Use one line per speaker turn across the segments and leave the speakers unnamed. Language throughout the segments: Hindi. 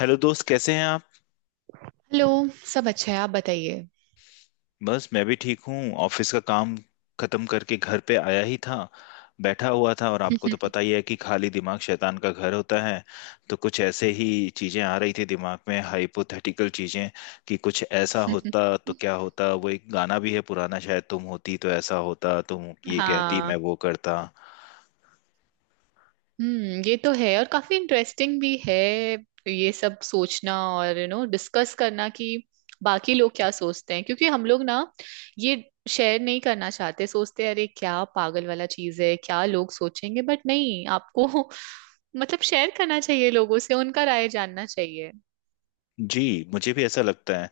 हेलो दोस्त कैसे हैं आप।
हेलो। सब अच्छा है, आप बताइए।
बस मैं भी ठीक हूँ। ऑफिस का काम खत्म करके घर पे आया ही था, बैठा हुआ था और आपको तो पता ही है कि खाली दिमाग शैतान का घर होता है। तो कुछ ऐसे ही चीजें आ रही थी दिमाग में, हाइपोथेटिकल चीजें कि कुछ ऐसा होता तो क्या होता। वो एक गाना भी है पुराना, शायद तुम होती तो ऐसा होता, तुम ये कहती
हाँ।
मैं वो करता।
हम्म, ये तो है और काफी इंटरेस्टिंग भी है। ये सब सोचना और डिस्कस करना कि बाकी लोग क्या सोचते हैं, क्योंकि हम लोग ना ये शेयर नहीं करना चाहते। सोचते हैं अरे क्या पागल वाला चीज है, क्या लोग सोचेंगे, बट नहीं आपको। मतलब शेयर करना चाहिए लोगों से, उनका राय जानना चाहिए।
जी, मुझे भी ऐसा लगता है।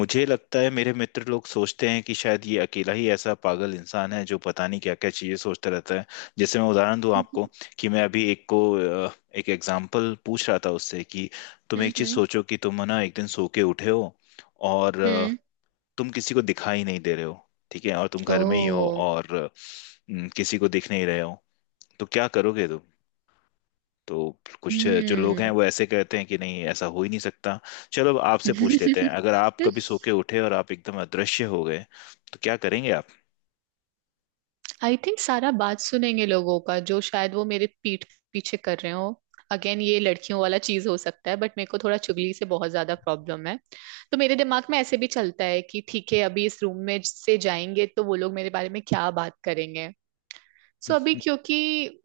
मुझे लगता है मेरे मित्र लोग सोचते हैं कि शायद ये अकेला ही ऐसा पागल इंसान है जो पता नहीं क्या क्या चीजें सोचता रहता है। जैसे मैं उदाहरण दूं आपको
हम्म।
कि मैं अभी एक को अ, एक एग्जाम्पल पूछ रहा था उससे कि तुम एक चीज
हम्म।
सोचो कि तुम ना एक दिन सो के उठे हो और
हम्म।
तुम किसी को दिखाई नहीं दे रहे हो। ठीक है, और तुम घर में ही हो
ओ।
और अ, न, किसी को दिख नहीं रहे हो, तो क्या करोगे तुम? तो कुछ जो लोग हैं
हम्म।
वो ऐसे कहते हैं कि नहीं, ऐसा हो ही नहीं सकता। चलो, अब आपसे पूछ लेते हैं, अगर आप कभी सो के उठे और आप एकदम अदृश्य हो गए तो क्या करेंगे आप?
आई थिंक सारा बात सुनेंगे लोगों का जो शायद वो मेरे पीठ पीछे कर रहे हो। अगेन ये लड़कियों वाला चीज हो सकता है, बट मेरे को थोड़ा चुगली से बहुत ज्यादा प्रॉब्लम है। तो मेरे दिमाग में ऐसे भी चलता है कि ठीक है, अभी इस रूम में से जाएंगे तो वो लोग मेरे बारे में क्या बात करेंगे। सो अभी क्योंकि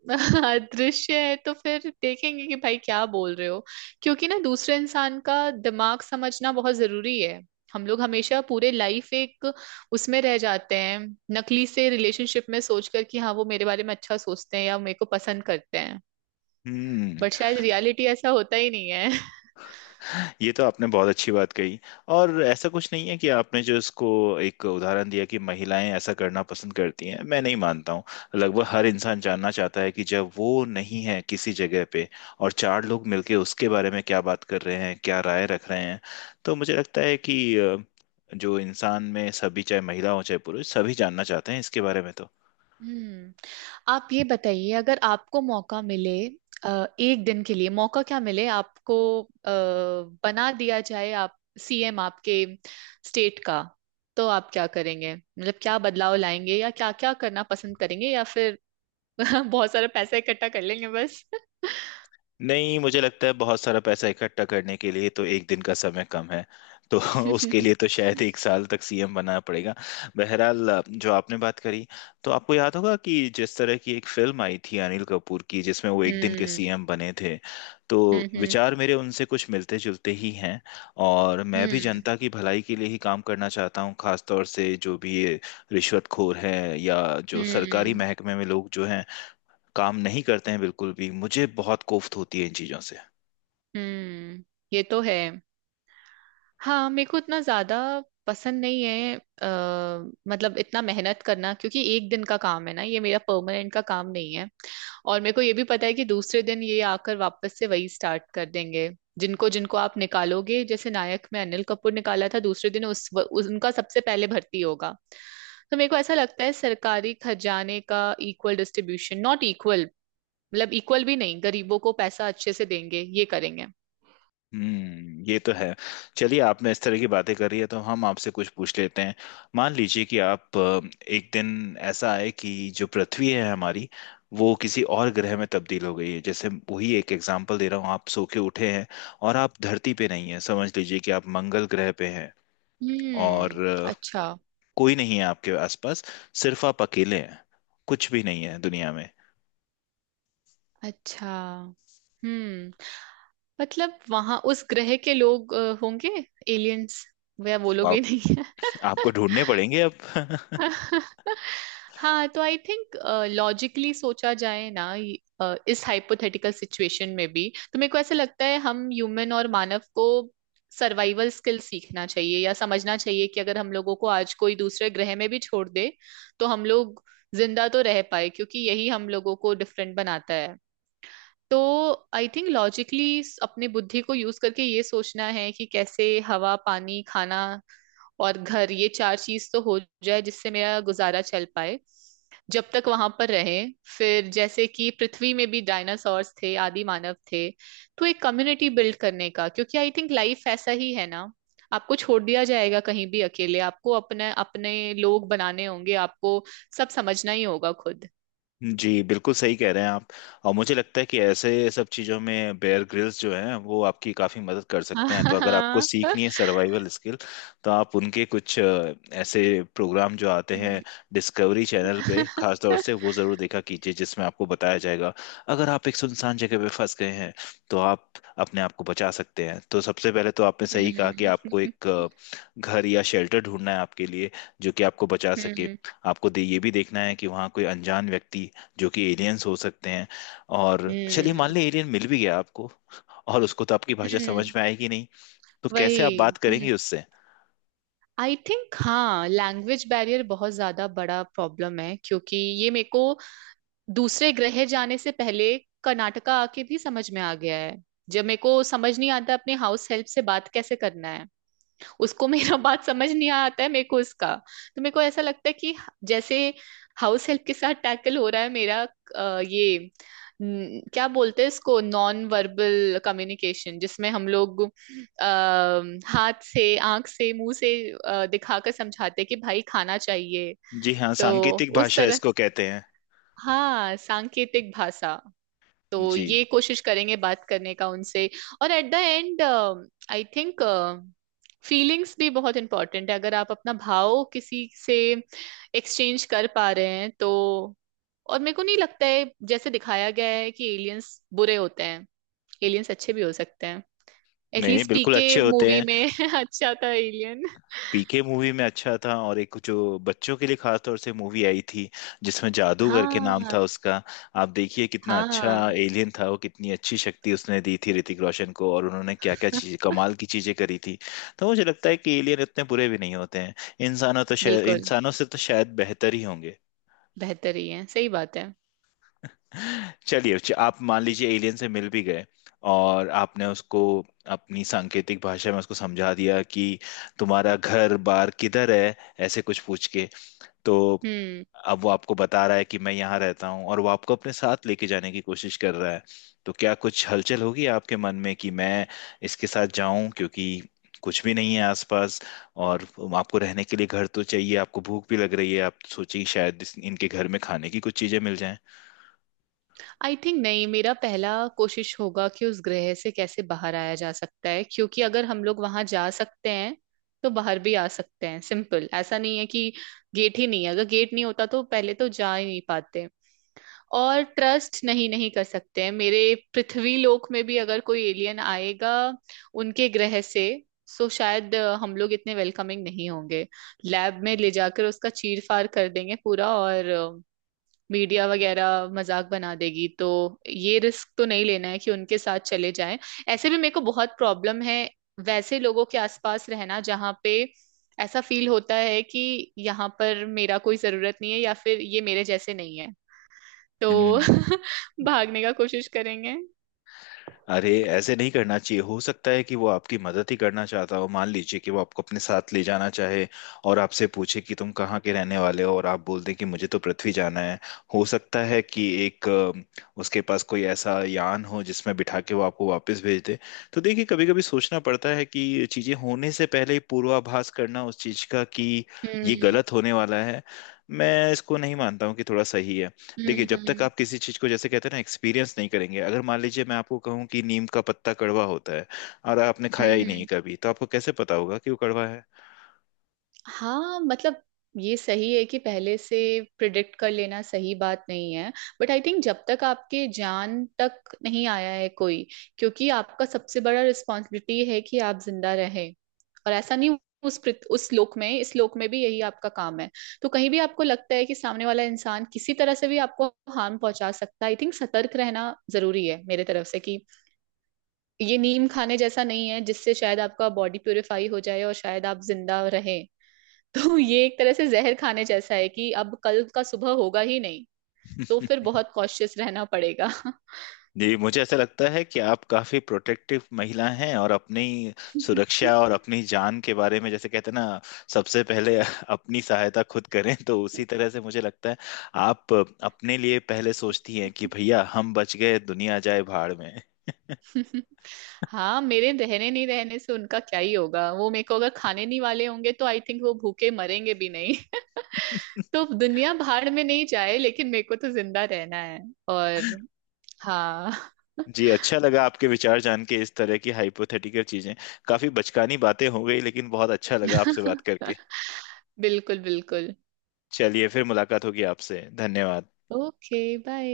दृश्य है तो फिर देखेंगे कि भाई क्या बोल रहे हो। क्योंकि ना दूसरे इंसान का दिमाग समझना बहुत जरूरी है। हम लोग हमेशा पूरे लाइफ एक उसमें रह जाते हैं, नकली से रिलेशनशिप में सोचकर कि हाँ वो मेरे बारे में अच्छा सोचते हैं या मेरे को पसंद करते हैं।
हम्म,
बट शायद रियलिटी ऐसा होता ही नहीं है।
ये तो आपने बहुत अच्छी बात कही। और ऐसा कुछ नहीं है कि आपने जो इसको एक उदाहरण दिया कि महिलाएं ऐसा करना पसंद करती हैं, मैं नहीं मानता हूँ। लगभग हर इंसान जानना चाहता है कि जब वो नहीं है किसी जगह पे और चार लोग मिलके उसके बारे में क्या बात कर रहे हैं, क्या राय रख रहे हैं। तो मुझे लगता है कि जो इंसान में सभी, चाहे महिला हो चाहे पुरुष, सभी जानना चाहते हैं इसके बारे में तो।
हम्म। आप ये बताइए, अगर आपको मौका मिले, एक दिन के लिए मौका क्या मिले आपको, अ, बना दिया जाए आप सीएम आपके स्टेट का, तो आप क्या करेंगे? मतलब क्या बदलाव लाएंगे या क्या क्या करना पसंद करेंगे, या फिर बहुत सारा पैसा इकट्ठा कर लेंगे बस।
नहीं, मुझे लगता है बहुत सारा पैसा इकट्ठा करने के लिए तो एक दिन का समय कम है, तो उसके
हम्म।
लिए तो शायद एक साल तक सीएम बनना पड़ेगा। बहरहाल, जो आपने बात करी, तो आपको याद होगा कि जिस तरह की एक फिल्म आई थी अनिल कपूर की जिसमें वो एक दिन के सीएम बने थे, तो
हम्म। हम्म।
विचार मेरे उनसे कुछ मिलते जुलते ही हैं। और मैं भी
हम्म।
जनता की भलाई के लिए ही काम करना चाहता हूँ, खासतौर से जो भी ये रिश्वतखोर है या जो सरकारी
हम्म।
महकमे में लोग जो हैं काम नहीं करते हैं बिल्कुल भी, मुझे बहुत कोफ्त होती है इन चीज़ों से।
हम्म, ये तो है। हाँ मेरे को इतना ज्यादा पसंद नहीं है, मतलब इतना मेहनत करना, क्योंकि एक दिन का काम है ना, ये मेरा परमानेंट का काम नहीं है। और मेरे को ये भी पता है कि दूसरे दिन ये आकर वापस से वही स्टार्ट कर देंगे जिनको जिनको आप निकालोगे। जैसे नायक में अनिल कपूर निकाला था, दूसरे दिन उस उनका सबसे पहले भर्ती होगा। तो मेरे को ऐसा लगता है सरकारी खजाने का इक्वल डिस्ट्रीब्यूशन, नॉट इक्वल। मतलब इक्वल भी नहीं, गरीबों को पैसा अच्छे से देंगे ये करेंगे।
हम्म, ये तो है। चलिए, आपने इस तरह की बातें करी है तो हम आपसे कुछ पूछ लेते हैं। मान लीजिए कि आप एक दिन ऐसा आए कि जो पृथ्वी है हमारी वो किसी और ग्रह में तब्दील हो गई है। जैसे वही एक एग्जांपल दे रहा हूँ, आप सो के उठे हैं और आप धरती पे नहीं हैं, समझ लीजिए कि आप मंगल ग्रह पे हैं। और
हम्म। अच्छा।
कोई नहीं है आपके आसपास, सिर्फ आप अकेले हैं, कुछ भी नहीं है दुनिया में।
अच्छा। हम्म, मतलब वहां उस ग्रह के लोग होंगे, एलियंस। वह वो लोग
आप,
भी नहीं है।
आपको ढूंढने पड़ेंगे अब।
हाँ तो आई थिंक लॉजिकली सोचा जाए ना, इस हाइपोथेटिकल सिचुएशन में भी। तो मेरे को ऐसा लगता है हम ह्यूमन और मानव को सर्वाइवल स्किल सीखना चाहिए या समझना चाहिए कि अगर हम लोगों को आज कोई दूसरे ग्रह में भी छोड़ दे, तो हम लोग जिंदा तो रह पाए, क्योंकि यही हम लोगों को डिफरेंट बनाता है। तो आई थिंक लॉजिकली अपने बुद्धि को यूज करके ये सोचना है कि कैसे हवा, पानी, खाना और घर, ये चार चीज तो हो जाए जिससे मेरा गुजारा चल पाए जब तक वहां पर रहे। फिर जैसे कि पृथ्वी में भी डायनासोर्स थे, आदि मानव थे, तो एक कम्युनिटी बिल्ड करने का, क्योंकि आई थिंक लाइफ ऐसा ही है ना। आपको छोड़ दिया जाएगा कहीं भी अकेले, आपको अपने अपने लोग बनाने होंगे, आपको सब समझना ही होगा खुद।
जी बिल्कुल सही कह रहे हैं आप। और मुझे लगता है कि ऐसे सब चीज़ों में बेयर ग्रिल्स जो हैं वो आपकी काफ़ी मदद कर
हाँ
सकते हैं, तो
हाँ
अगर आपको
हाँ।
सीखनी है सर्वाइवल स्किल, तो आप उनके कुछ ऐसे प्रोग्राम जो आते हैं
हम्म।
डिस्कवरी चैनल पे खास तौर से, वो ज़रूर देखा कीजिए, जिसमें आपको बताया जाएगा अगर आप एक सुनसान जगह पे फंस गए हैं तो आप अपने आप को बचा सकते हैं। तो सबसे पहले तो आपने सही कहा कि आपको
हम्म।
एक घर या शेल्टर ढूंढना है आपके लिए जो कि आपको बचा सके।
हम्म।
आपको दे, ये भी देखना है कि वहाँ कोई अनजान व्यक्ति जो कि एलियंस हो सकते हैं, और चलिए मान
हम्म।
लें एलियन मिल भी गया आपको, और उसको तो आपकी भाषा
हम्म,
समझ में आएगी नहीं, तो कैसे आप
वही।
बात
हम्म।
करेंगे उससे?
आई थिंक हाँ, लैंग्वेज बैरियर बहुत ज्यादा बड़ा प्रॉब्लम है, क्योंकि ये मेरे को दूसरे ग्रह जाने से पहले कर्नाटका आके भी समझ में आ गया है। जब मेरे को समझ नहीं आता अपने हाउस हेल्प से बात कैसे करना है, उसको मेरा बात समझ नहीं आता है, मेरे को उसका। तो मेरे को ऐसा लगता है कि जैसे हाउस हेल्प के साथ टैकल हो रहा है मेरा, ये न, क्या बोलते हैं इसको, नॉन वर्बल कम्युनिकेशन, जिसमें हम लोग अः हाथ से, आंख से, मुंह से दिखाकर समझाते हैं कि भाई खाना चाहिए।
जी हाँ,
तो
सांकेतिक
उस
भाषा
तरह,
इसको कहते हैं।
हाँ, सांकेतिक भाषा, तो
जी।
ये कोशिश करेंगे बात करने का उनसे। और at the end I think feelings भी बहुत इंपॉर्टेंट है, अगर आप अपना भाव किसी से एक्सचेंज कर पा रहे हैं तो। और मेरे को नहीं लगता है जैसे दिखाया गया है कि एलियंस बुरे होते हैं, एलियंस अच्छे भी हो सकते हैं।
नहीं,
एटलीस्ट
बिल्कुल
पीके
अच्छे होते
मूवी
हैं।
में अच्छा था एलियन।
पीके मूवी में अच्छा था, और एक जो बच्चों के लिए खास तौर से मूवी आई थी जिसमें जादू करके नाम
हाँ
था उसका, आप देखिए कितना अच्छा
हाँ,
एलियन था वो, कितनी अच्छी शक्ति उसने दी थी ऋतिक रोशन को, और उन्होंने क्या क्या चीज, कमाल की चीजें करी थी। तो मुझे लगता है कि एलियन इतने बुरे भी नहीं होते हैं, इंसानों तो शायद,
बिल्कुल
इंसानों से तो शायद बेहतर ही होंगे।
बेहतर ही है, सही बात है।
चलिए, आप मान लीजिए एलियन से मिल भी गए, और आपने उसको अपनी सांकेतिक भाषा में उसको समझा दिया कि तुम्हारा घर बार किधर है, ऐसे कुछ पूछ के, तो
हम्म।
अब वो आपको बता रहा है कि मैं यहाँ रहता हूँ, और वो आपको अपने साथ लेके जाने की कोशिश कर रहा है, तो क्या कुछ हलचल होगी आपके मन में कि मैं इसके साथ जाऊं? क्योंकि कुछ भी नहीं है आसपास, और आपको रहने के लिए घर तो चाहिए, आपको भूख भी लग रही है, आप सोचिए शायद इनके घर में खाने की कुछ चीजें मिल जाएं।
आई थिंक नहीं, मेरा पहला कोशिश होगा कि उस ग्रह से कैसे बाहर आया जा सकता है, क्योंकि अगर हम लोग वहां जा सकते हैं तो बाहर भी आ सकते हैं। सिंपल, ऐसा नहीं है कि गेट ही नहीं है, अगर गेट नहीं होता तो पहले तो जा ही नहीं पाते। और ट्रस्ट नहीं नहीं कर सकते हैं मेरे। पृथ्वी लोक में भी अगर कोई एलियन आएगा उनके ग्रह से, सो शायद हम लोग इतने वेलकमिंग नहीं होंगे। लैब में ले जाकर उसका चीर फाड़ कर देंगे पूरा, और मीडिया वगैरह मजाक बना देगी। तो ये रिस्क तो नहीं लेना है कि उनके साथ चले जाएं। ऐसे भी मेरे को बहुत प्रॉब्लम है वैसे लोगों के आसपास रहना जहाँ पे ऐसा फील होता है कि यहाँ पर मेरा कोई जरूरत नहीं है, या फिर ये मेरे जैसे नहीं है। तो
हम्म,
भागने का कोशिश करेंगे।
अरे ऐसे नहीं करना चाहिए, हो सकता है कि वो आपकी मदद ही करना चाहता हो। मान लीजिए कि वो आपको अपने साथ ले जाना चाहे और आपसे पूछे कि तुम कहाँ के रहने वाले हो, और आप बोल दें कि मुझे तो पृथ्वी जाना है, हो सकता है कि एक उसके पास कोई ऐसा यान हो जिसमें बिठा के वो आपको वापस भेज दे। तो देखिए, कभी कभी सोचना पड़ता है कि चीजें होने से पहले ही पूर्वाभास करना उस चीज का कि ये
हम्म।
गलत होने वाला है, मैं इसको नहीं मानता हूँ कि थोड़ा सही है। देखिए,
हम्म।
जब तक
हम्म।
आप किसी चीज को, जैसे कहते हैं ना, एक्सपीरियंस नहीं करेंगे, अगर मान लीजिए मैं आपको कहूँ कि नीम का पत्ता कड़वा होता है और आपने
हम्म।
खाया ही नहीं
हम्म।
कभी, तो आपको कैसे पता होगा कि वो कड़वा है?
हाँ, मतलब ये सही है कि पहले से प्रिडिक्ट कर लेना सही बात नहीं है। बट आई थिंक जब तक आपके जान तक नहीं आया है कोई, क्योंकि आपका सबसे बड़ा रिस्पॉन्सिबिलिटी है कि आप जिंदा रहें। और ऐसा नहीं, उस उस लोक में, इस लोक में भी यही आपका काम है। तो कहीं भी आपको लगता है कि सामने वाला इंसान किसी तरह से भी आपको हार्म पहुंचा सकता है, आई थिंक सतर्क रहना जरूरी है मेरे तरफ से। कि ये नीम खाने जैसा नहीं है जिससे शायद आपका बॉडी प्यूरिफाई हो जाए और शायद आप जिंदा रहे। तो ये एक तरह से जहर खाने जैसा है कि अब कल का सुबह होगा ही नहीं। तो फिर बहुत कॉशियस रहना पड़ेगा।
जी, मुझे ऐसा लगता है कि आप काफी प्रोटेक्टिव महिला हैं, और अपनी सुरक्षा और अपनी जान के बारे में, जैसे कहते हैं ना, सबसे पहले अपनी सहायता खुद करें, तो उसी तरह से मुझे लगता है आप अपने लिए पहले सोचती हैं कि भैया हम बच गए, दुनिया जाए भाड़ में।
हाँ, मेरे रहने नहीं रहने से उनका क्या ही होगा, वो मेरे को अगर खाने नहीं वाले होंगे तो आई थिंक वो भूखे मरेंगे भी नहीं। तो दुनिया भाड़ में नहीं जाए, लेकिन मेरे को तो जिंदा रहना है। और हाँ।
जी, अच्छा लगा आपके विचार जान के। इस तरह की हाइपोथेटिकल चीजें, काफी बचकानी बातें हो गई, लेकिन बहुत अच्छा लगा आपसे बात करके।
बिल्कुल बिल्कुल।
चलिए फिर, मुलाकात होगी आपसे, धन्यवाद।
Okay bye.